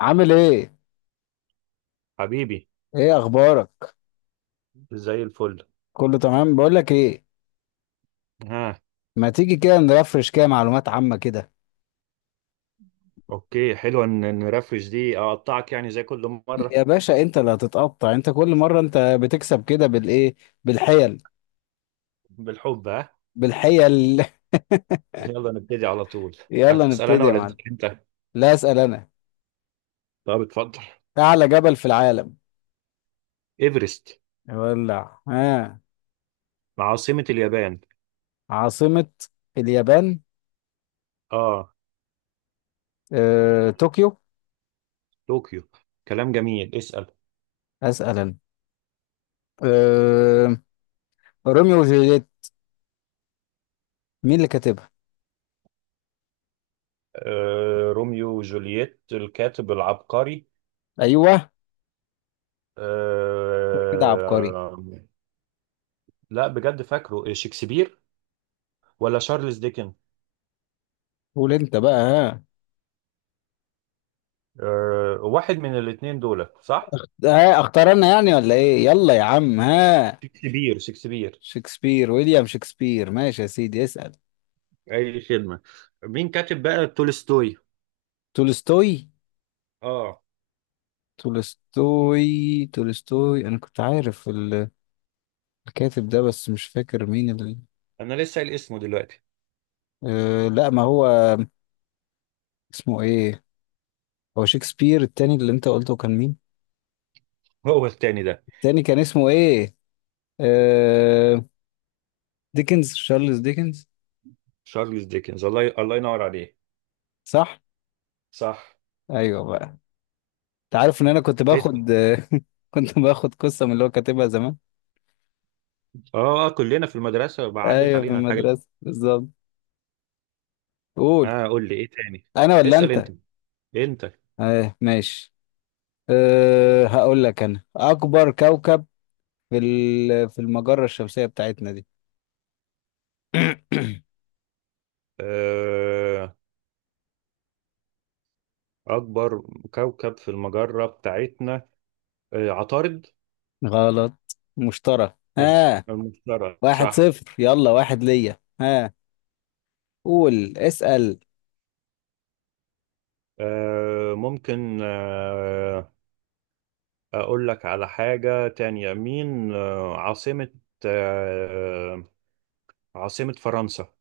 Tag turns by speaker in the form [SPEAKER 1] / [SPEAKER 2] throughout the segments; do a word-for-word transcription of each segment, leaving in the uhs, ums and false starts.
[SPEAKER 1] عامل ايه؟
[SPEAKER 2] حبيبي.
[SPEAKER 1] ايه اخبارك؟
[SPEAKER 2] زي الفل.
[SPEAKER 1] كله تمام. بقول لك ايه،
[SPEAKER 2] ها.
[SPEAKER 1] ما تيجي كده نرفرش كده معلومات عامة كده.
[SPEAKER 2] اوكي حلو، ان إن نرفرش دي اقطعك يعني زي كل مره.
[SPEAKER 1] يا باشا انت اللي هتتقطع انت كل مرة. انت بتكسب كده بالايه؟ بالحيل.
[SPEAKER 2] بالحب. ها.
[SPEAKER 1] بالحيل
[SPEAKER 2] يلا نبتدي على طول.
[SPEAKER 1] يلا
[SPEAKER 2] اسال انا
[SPEAKER 1] نبتدي يا
[SPEAKER 2] ولا تسال
[SPEAKER 1] معلم.
[SPEAKER 2] انت؟
[SPEAKER 1] لا، اسأل انا.
[SPEAKER 2] طب اتفضل.
[SPEAKER 1] اعلى جبل في العالم؟
[SPEAKER 2] ايفرست.
[SPEAKER 1] ولع ها.
[SPEAKER 2] عاصمه اليابان.
[SPEAKER 1] عاصمة اليابان.
[SPEAKER 2] اه.
[SPEAKER 1] آه، طوكيو.
[SPEAKER 2] طوكيو. كلام جميل، اسال.
[SPEAKER 1] اسأل انا. آه، روميو وجولييت، مين اللي كاتبها؟
[SPEAKER 2] آه روميو وجولييت الكاتب العبقري.
[SPEAKER 1] ايوه كده عبقري.
[SPEAKER 2] آه لا بجد، فاكره إيه، شكسبير ولا شارلز ديكن؟
[SPEAKER 1] قول انت بقى ها.
[SPEAKER 2] آه، واحد من الاثنين دول صح.
[SPEAKER 1] ده اختار انا يعني ولا ايه، يلا يا عم ها.
[SPEAKER 2] شكسبير، شكسبير.
[SPEAKER 1] شكسبير، ويليام شكسبير، ماشي يا سيدي. اسأل.
[SPEAKER 2] اي خدمه. مين كاتب بقى تولستوي؟
[SPEAKER 1] تولستوي
[SPEAKER 2] اه.
[SPEAKER 1] تولستوي تولستوي. انا كنت عارف ال- الكاتب ده بس مش فاكر مين ال...
[SPEAKER 2] انا لسه قايل اسمه دلوقتي.
[SPEAKER 1] آه لا، ما هو اسمه ايه. هو شكسبير التاني اللي انت قلته كان مين؟
[SPEAKER 2] هو التاني ده.
[SPEAKER 1] التاني كان اسمه ايه؟ آه، ديكنز، شارلز ديكنز.
[SPEAKER 2] شارلز ديكنز. الله ي... الله ينور عليه.
[SPEAKER 1] صح.
[SPEAKER 2] صح.
[SPEAKER 1] ايوه بقى، انت عارف ان انا كنت
[SPEAKER 2] اسال.
[SPEAKER 1] باخد كنت باخد قصة من اللي هو كاتبها زمان.
[SPEAKER 2] اه، آه، كلنا في المدرسه عدت
[SPEAKER 1] ايوه، في
[SPEAKER 2] علينا الحاجات دي.
[SPEAKER 1] المدرسة بالظبط. قول.
[SPEAKER 2] اه، قول لي ايه تاني.
[SPEAKER 1] انا ولا
[SPEAKER 2] اسال انت.
[SPEAKER 1] انت؟
[SPEAKER 2] انت
[SPEAKER 1] آه ماشي. أه هقول لك. انا اكبر كوكب في ال- في المجرة الشمسية بتاعتنا دي
[SPEAKER 2] آه، اكبر كوكب في المجره بتاعتنا. آه عطارد.
[SPEAKER 1] غلط. مشترى ها.
[SPEAKER 2] المشتري
[SPEAKER 1] واحد
[SPEAKER 2] صح.
[SPEAKER 1] صفر، يلا، واحد ليا ها. قول، اسأل.
[SPEAKER 2] آه ممكن آه أقول لك على حاجة تانية. مين آه، عاصمة آه، عاصمة فرنسا.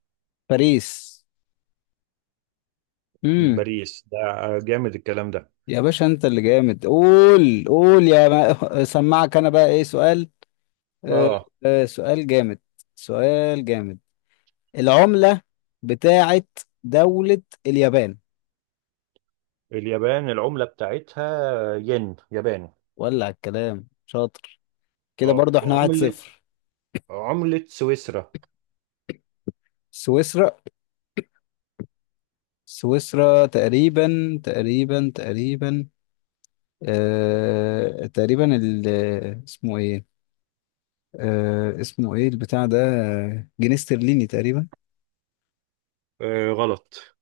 [SPEAKER 1] باريس. امم
[SPEAKER 2] باريس ده. آه، جامد الكلام ده.
[SPEAKER 1] يا باشا انت اللي جامد. قول قول يا ما... سمعك. انا بقى ايه سؤال؟ أه.
[SPEAKER 2] اه،
[SPEAKER 1] أه سؤال جامد، سؤال جامد. العملة بتاعت دولة اليابان.
[SPEAKER 2] اليابان العملة بتاعتها ين ياباني.
[SPEAKER 1] ولع الكلام، شاطر. كده
[SPEAKER 2] آه،
[SPEAKER 1] برضه احنا واحد
[SPEAKER 2] عملة
[SPEAKER 1] صفر.
[SPEAKER 2] عملة سويسرا.
[SPEAKER 1] سويسرا. سويسرا تقريبا. تقريبا تقريبا. آه تقريبا ال اسمه ايه. آه اسمه ايه البتاع ده، آه، جنيه استرليني تقريبا.
[SPEAKER 2] آه، غلط.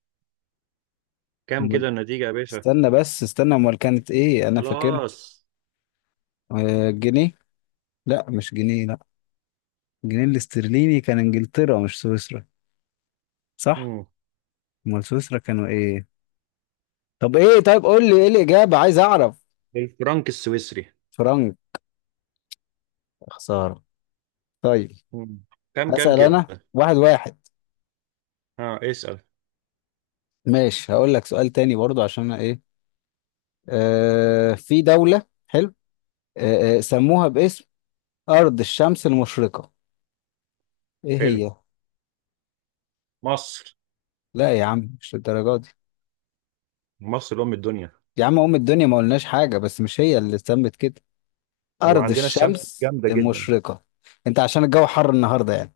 [SPEAKER 2] كام
[SPEAKER 1] أمال-
[SPEAKER 2] كده النتيجة يا باشا؟
[SPEAKER 1] استنى بس، استنى، امال كانت ايه انا فاكرها.
[SPEAKER 2] خلاص.
[SPEAKER 1] آه جنيه، لا مش جنيه، لا. الجنيه الاسترليني كان انجلترا مش سويسرا، صح.
[SPEAKER 2] مم.
[SPEAKER 1] امال سويسرا كانوا ايه؟ طب ايه، طيب قول لي ايه الاجابه، عايز اعرف.
[SPEAKER 2] الفرنك السويسري.
[SPEAKER 1] فرنك. خساره. طيب.
[SPEAKER 2] مم. كام كام
[SPEAKER 1] هسأل
[SPEAKER 2] كده.
[SPEAKER 1] انا، واحد واحد.
[SPEAKER 2] اه اسأل.
[SPEAKER 1] ماشي. هقول لك سؤال تاني برضو عشان أنا ايه. آه في دولة حلو، آه آه، سموها باسم أرض الشمس المشرقة، ايه
[SPEAKER 2] حلو.
[SPEAKER 1] هي؟
[SPEAKER 2] مصر.
[SPEAKER 1] لا يا عم مش للدرجة دي.
[SPEAKER 2] مصر أم الدنيا.
[SPEAKER 1] يا عم أم الدنيا ما قلناش حاجة بس مش هي اللي اتسمت كده أرض
[SPEAKER 2] وعندنا الشمس
[SPEAKER 1] الشمس
[SPEAKER 2] جامدة جدا.
[SPEAKER 1] المشرقة. انت عشان الجو حر النهاردة يعني.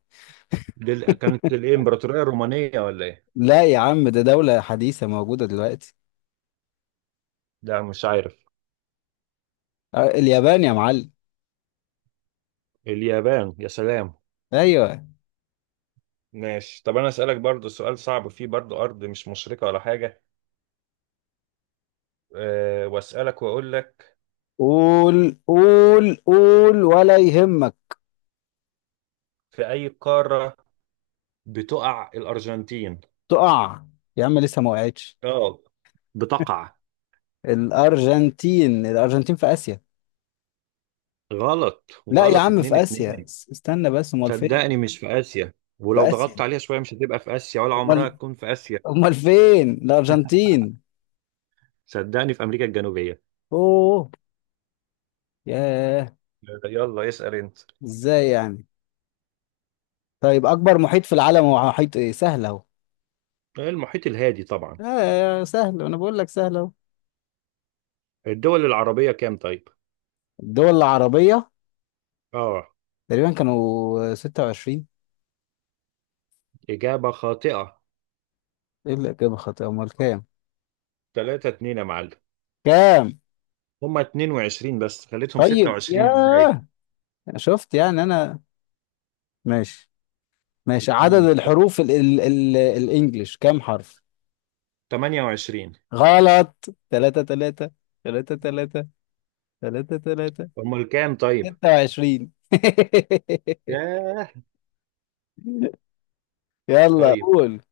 [SPEAKER 2] دي ال- كانت الإمبراطورية الرومانية ولا إيه؟
[SPEAKER 1] لا يا عم، ده دولة حديثة موجودة دلوقتي.
[SPEAKER 2] لا مش عارف.
[SPEAKER 1] آه، اليابان يا معلم.
[SPEAKER 2] اليابان يا سلام.
[SPEAKER 1] ايوه.
[SPEAKER 2] ماشي، طب أنا أسألك برضو سؤال صعب فيه برضو، أرض مش مشرقة ولا حاجة. أه وأسألك وأقول لك.
[SPEAKER 1] قول قول قول ولا يهمك.
[SPEAKER 2] في أي قارة بتقع الأرجنتين؟
[SPEAKER 1] تقع. يا عم لسه ما وقعتش.
[SPEAKER 2] آه. بتقع.
[SPEAKER 1] الأرجنتين. الأرجنتين في آسيا.
[SPEAKER 2] غلط
[SPEAKER 1] لا يا
[SPEAKER 2] وغلط،
[SPEAKER 1] عم في
[SPEAKER 2] اتنين
[SPEAKER 1] آسيا،
[SPEAKER 2] اتنين.
[SPEAKER 1] اس- استنى بس، أمال فين؟
[SPEAKER 2] صدقني مش في آسيا،
[SPEAKER 1] في
[SPEAKER 2] ولو ضغطت
[SPEAKER 1] آسيا.
[SPEAKER 2] عليها شوية مش هتبقى في آسيا، ولا عمرها
[SPEAKER 1] أمال
[SPEAKER 2] تكون في آسيا.
[SPEAKER 1] أمال فين الأرجنتين؟
[SPEAKER 2] صدقني في أمريكا الجنوبية.
[SPEAKER 1] أوه. ياه.
[SPEAKER 2] آه، يلا اسأل أنت.
[SPEAKER 1] إزاي يعني. طيب أكبر محيط في العالم هو محيط إيه، سهل أهو.
[SPEAKER 2] المحيط الهادي طبعا.
[SPEAKER 1] آه سهل، أنا بقول لك سهل أهو.
[SPEAKER 2] الدول العربية كام طيب؟
[SPEAKER 1] الدول العربية
[SPEAKER 2] اه.
[SPEAKER 1] تقريبا كانوا ستة وعشرين.
[SPEAKER 2] إجابة خاطئة.
[SPEAKER 1] إيه الإجابة خاطئة، أمال كام
[SPEAKER 2] ثلاثة اتنين يا معلم.
[SPEAKER 1] كام؟
[SPEAKER 2] هما اتنين وعشرين بس خليتهم
[SPEAKER 1] طيب.
[SPEAKER 2] ستة وعشرين إزاي؟
[SPEAKER 1] ياه. شفت يعني أنا. ماشي. ماشي. عدد
[SPEAKER 2] مم.
[SPEAKER 1] الحروف ال ال ال الإنجليش كام حرف.
[SPEAKER 2] ثمانية وعشرون.
[SPEAKER 1] غلط. تلاتة تلاتة تلاتة تلاتة تلاتة تلاتة.
[SPEAKER 2] أمال كام طيب؟
[SPEAKER 1] ستة وعشرين
[SPEAKER 2] ياه.
[SPEAKER 1] يلا
[SPEAKER 2] طيب،
[SPEAKER 1] قول.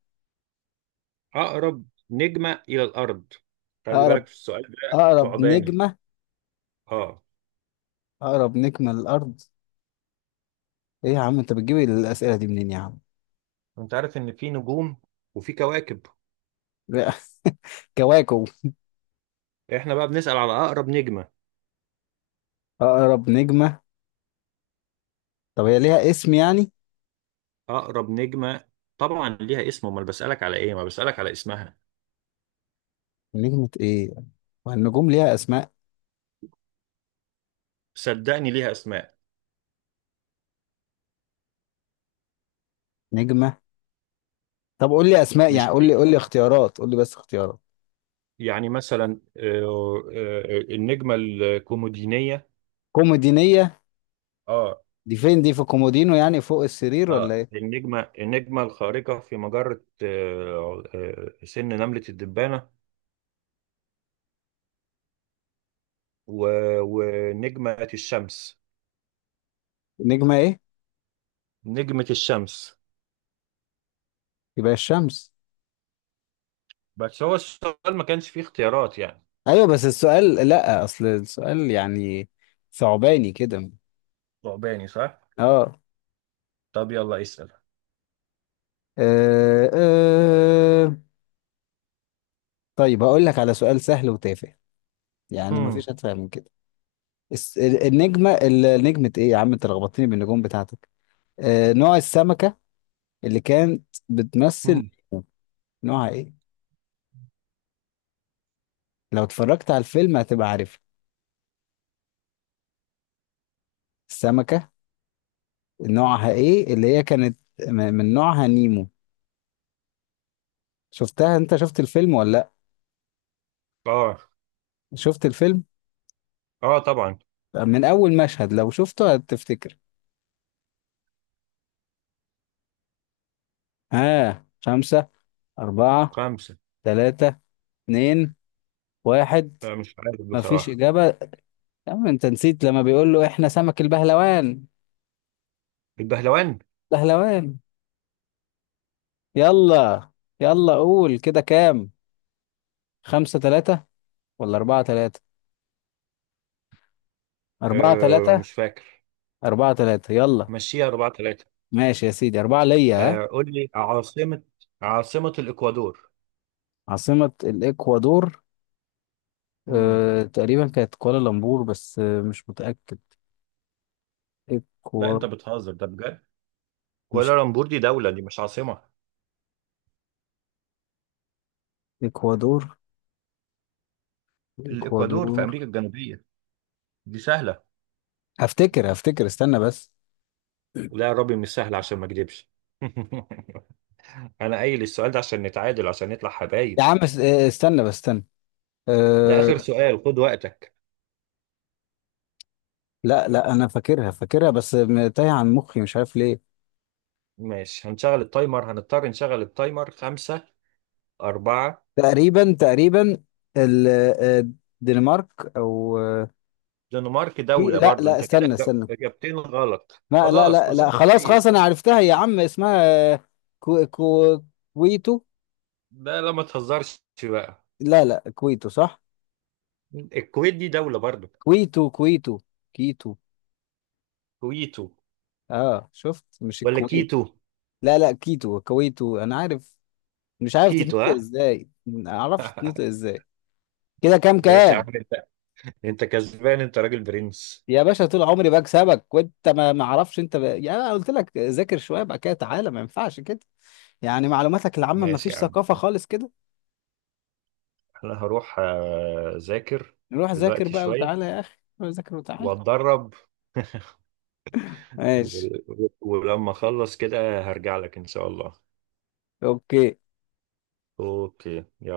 [SPEAKER 2] أقرب نجمة إلى الأرض. خلي
[SPEAKER 1] أقرب
[SPEAKER 2] بالك في السؤال ده
[SPEAKER 1] أقرب
[SPEAKER 2] صعباني.
[SPEAKER 1] نجمة.
[SPEAKER 2] آه.
[SPEAKER 1] أقرب نجمة للأرض. إيه يا عم أنت بتجيب الأسئلة دي منين يا عم.
[SPEAKER 2] أنت عارف إن في نجوم وفي كواكب.
[SPEAKER 1] لا. كواكب.
[SPEAKER 2] إحنا بقى بنسأل على أقرب نجمة.
[SPEAKER 1] أقرب نجمة. طب هي ليها اسم يعني؟
[SPEAKER 2] أقرب نجمة طبعا ليها اسم، أمال بسألك على إيه؟ ما بسألك على اسمها.
[SPEAKER 1] نجمة إيه؟ والنجوم ليها أسماء.
[SPEAKER 2] صدقني ليها أسماء.
[SPEAKER 1] نجمة. طب قول لي أسماء يعني،
[SPEAKER 2] مش
[SPEAKER 1] قول لي
[SPEAKER 2] في.
[SPEAKER 1] قول لي اختيارات، قول لي بس اختيارات.
[SPEAKER 2] يعني مثلا، آه، آه، النجمة الكومودينية.
[SPEAKER 1] كومودينية.
[SPEAKER 2] اه.
[SPEAKER 1] دي فين، دي في كومودينو، يعني فوق السرير ولا
[SPEAKER 2] اه،
[SPEAKER 1] إيه.
[SPEAKER 2] النجمة النجمة الخارقة في مجرة، آه، آه، سن نملة الدبانة. و- ونجمة الشمس.
[SPEAKER 1] نجمة إيه.
[SPEAKER 2] نجمة الشمس.
[SPEAKER 1] يبقى الشمس.
[SPEAKER 2] بس هو السؤال ما كانش فيه اختيارات يعني.
[SPEAKER 1] ايوه بس السؤال، لا اصل السؤال يعني ثعباني كده.
[SPEAKER 2] ثعباني صح.
[SPEAKER 1] اه.
[SPEAKER 2] طب يلا اسال.
[SPEAKER 1] آه، آه. طيب هقول لك على سؤال سهل وتافه، يعني
[SPEAKER 2] مم.
[SPEAKER 1] مفيش اتفه من كده. الس- ال- النجمه ال- نجمه ايه، يا عم انت لخبطتني بالنجوم بتاعتك. آه نوع السمكه اللي كانت
[SPEAKER 2] مم.
[SPEAKER 1] بتمثل، نوعها ايه؟ لو اتفرجت على الفيلم هتبقى عارف. السمكه نوعها ايه اللي هي كانت م- من نوعها، نيمو. شفتها؟ انت شفت الفيلم ولا لا؟
[SPEAKER 2] اه.
[SPEAKER 1] شفت الفيلم.
[SPEAKER 2] اه طبعا.
[SPEAKER 1] من أول مشهد لو شفته هتفتكر. ها. خمسة، أربعة،
[SPEAKER 2] خمسة.
[SPEAKER 1] ثلاثة، اتنين، واحد.
[SPEAKER 2] لا مش عارف
[SPEAKER 1] مفيش
[SPEAKER 2] بصراحة.
[SPEAKER 1] إجابة. يا عم أنت نسيت لما بيقول له إحنا سمك البهلوان.
[SPEAKER 2] البهلوان.
[SPEAKER 1] بهلوان. يلا. يلا قول كده، كام؟ خمسة ثلاثة ولا أربعة ثلاثة؟ أربعة
[SPEAKER 2] آه
[SPEAKER 1] ثلاثة.
[SPEAKER 2] مش فاكر.
[SPEAKER 1] أربعة ثلاثة يلا.
[SPEAKER 2] مشيها أربعة ثلاثة.
[SPEAKER 1] ماشي يا سيدي، أربعة ليا ها.
[SPEAKER 2] آه، قول لي عاصمة عاصمة الإكوادور.
[SPEAKER 1] عاصمة الإكوادور.
[SPEAKER 2] مم.
[SPEAKER 1] أه تقريبا كانت كوالالمبور بس، آه، مش متأكد.
[SPEAKER 2] لا
[SPEAKER 1] إكوا.
[SPEAKER 2] انت بتهزر ده بجد.
[SPEAKER 1] مش.
[SPEAKER 2] كوالالمبور دي دولة، دي مش عاصمة.
[SPEAKER 1] إكوادور.
[SPEAKER 2] الإكوادور في
[SPEAKER 1] الإكوادور.
[SPEAKER 2] أمريكا الجنوبية. دي سهلة.
[SPEAKER 1] هفتكر هفتكر استنى بس.
[SPEAKER 2] لا يا ربي مش سهل عشان ما أكدبش. أنا قايل السؤال ده عشان نتعادل، عشان نطلع
[SPEAKER 1] يا
[SPEAKER 2] حبايب.
[SPEAKER 1] عم اس- آه، استنى بس، استنى.
[SPEAKER 2] ده آخر
[SPEAKER 1] أه.
[SPEAKER 2] سؤال، خد وقتك.
[SPEAKER 1] لا لا انا فاكرها فاكرها بس م- تايه عن مخي مش عارف ليه.
[SPEAKER 2] ماشي، هنشغل التايمر، هنضطر نشغل التايمر. خمسة. أربعة.
[SPEAKER 1] تقريبا تقريبا ال- آه، الدنمارك او، آه،
[SPEAKER 2] دنمارك
[SPEAKER 1] في-
[SPEAKER 2] دولة
[SPEAKER 1] لا
[SPEAKER 2] برضو،
[SPEAKER 1] لا
[SPEAKER 2] أنت كده
[SPEAKER 1] استنى
[SPEAKER 2] إجاب-
[SPEAKER 1] استنى.
[SPEAKER 2] إجابتين غلط،
[SPEAKER 1] لا لا
[SPEAKER 2] خلاص
[SPEAKER 1] لا
[SPEAKER 2] كل سنة
[SPEAKER 1] لا
[SPEAKER 2] وأنت
[SPEAKER 1] خلاص خلاص
[SPEAKER 2] طيب.
[SPEAKER 1] انا عرفتها يا عم اسمها، آه، كو كو كويتو.
[SPEAKER 2] ده لا ما تهزرش بقى.
[SPEAKER 1] لا لا، كويتو صح.
[SPEAKER 2] الكويت دي دولة برضو.
[SPEAKER 1] كويتو كويتو. كيتو.
[SPEAKER 2] كويتو
[SPEAKER 1] اه شفت، مش
[SPEAKER 2] ولا
[SPEAKER 1] الكويت.
[SPEAKER 2] كيتو؟
[SPEAKER 1] لا لا، كيتو كويتو، انا عارف. مش عارف
[SPEAKER 2] كيتو
[SPEAKER 1] تتنطق
[SPEAKER 2] ها.
[SPEAKER 1] ازاي، ما اعرفش تتنطق ازاي. كده كام
[SPEAKER 2] ماشي يا عم.
[SPEAKER 1] كام؟
[SPEAKER 2] انت انت كسبان، انت راجل برنس.
[SPEAKER 1] يا باشا طول عمري بكسبك وانت ما ما اعرفش انت ب... يعني انا قلت لك ذاكر شويه بقى كده، تعالى ما ينفعش كده. يعني معلوماتك العامه ما
[SPEAKER 2] ماشي يا
[SPEAKER 1] فيش
[SPEAKER 2] عم.
[SPEAKER 1] ثقافه خالص كده.
[SPEAKER 2] انا هروح، آه، اذاكر
[SPEAKER 1] نروح ذاكر
[SPEAKER 2] دلوقتي
[SPEAKER 1] بقى
[SPEAKER 2] شوية
[SPEAKER 1] وتعالى يا اخي، روح ذاكر وتعالى.
[SPEAKER 2] واتدرب.
[SPEAKER 1] ماشي.
[SPEAKER 2] و- ولما اخلص كده هرجع لك ان شاء الله.
[SPEAKER 1] اوكي.
[SPEAKER 2] اوكي يلا.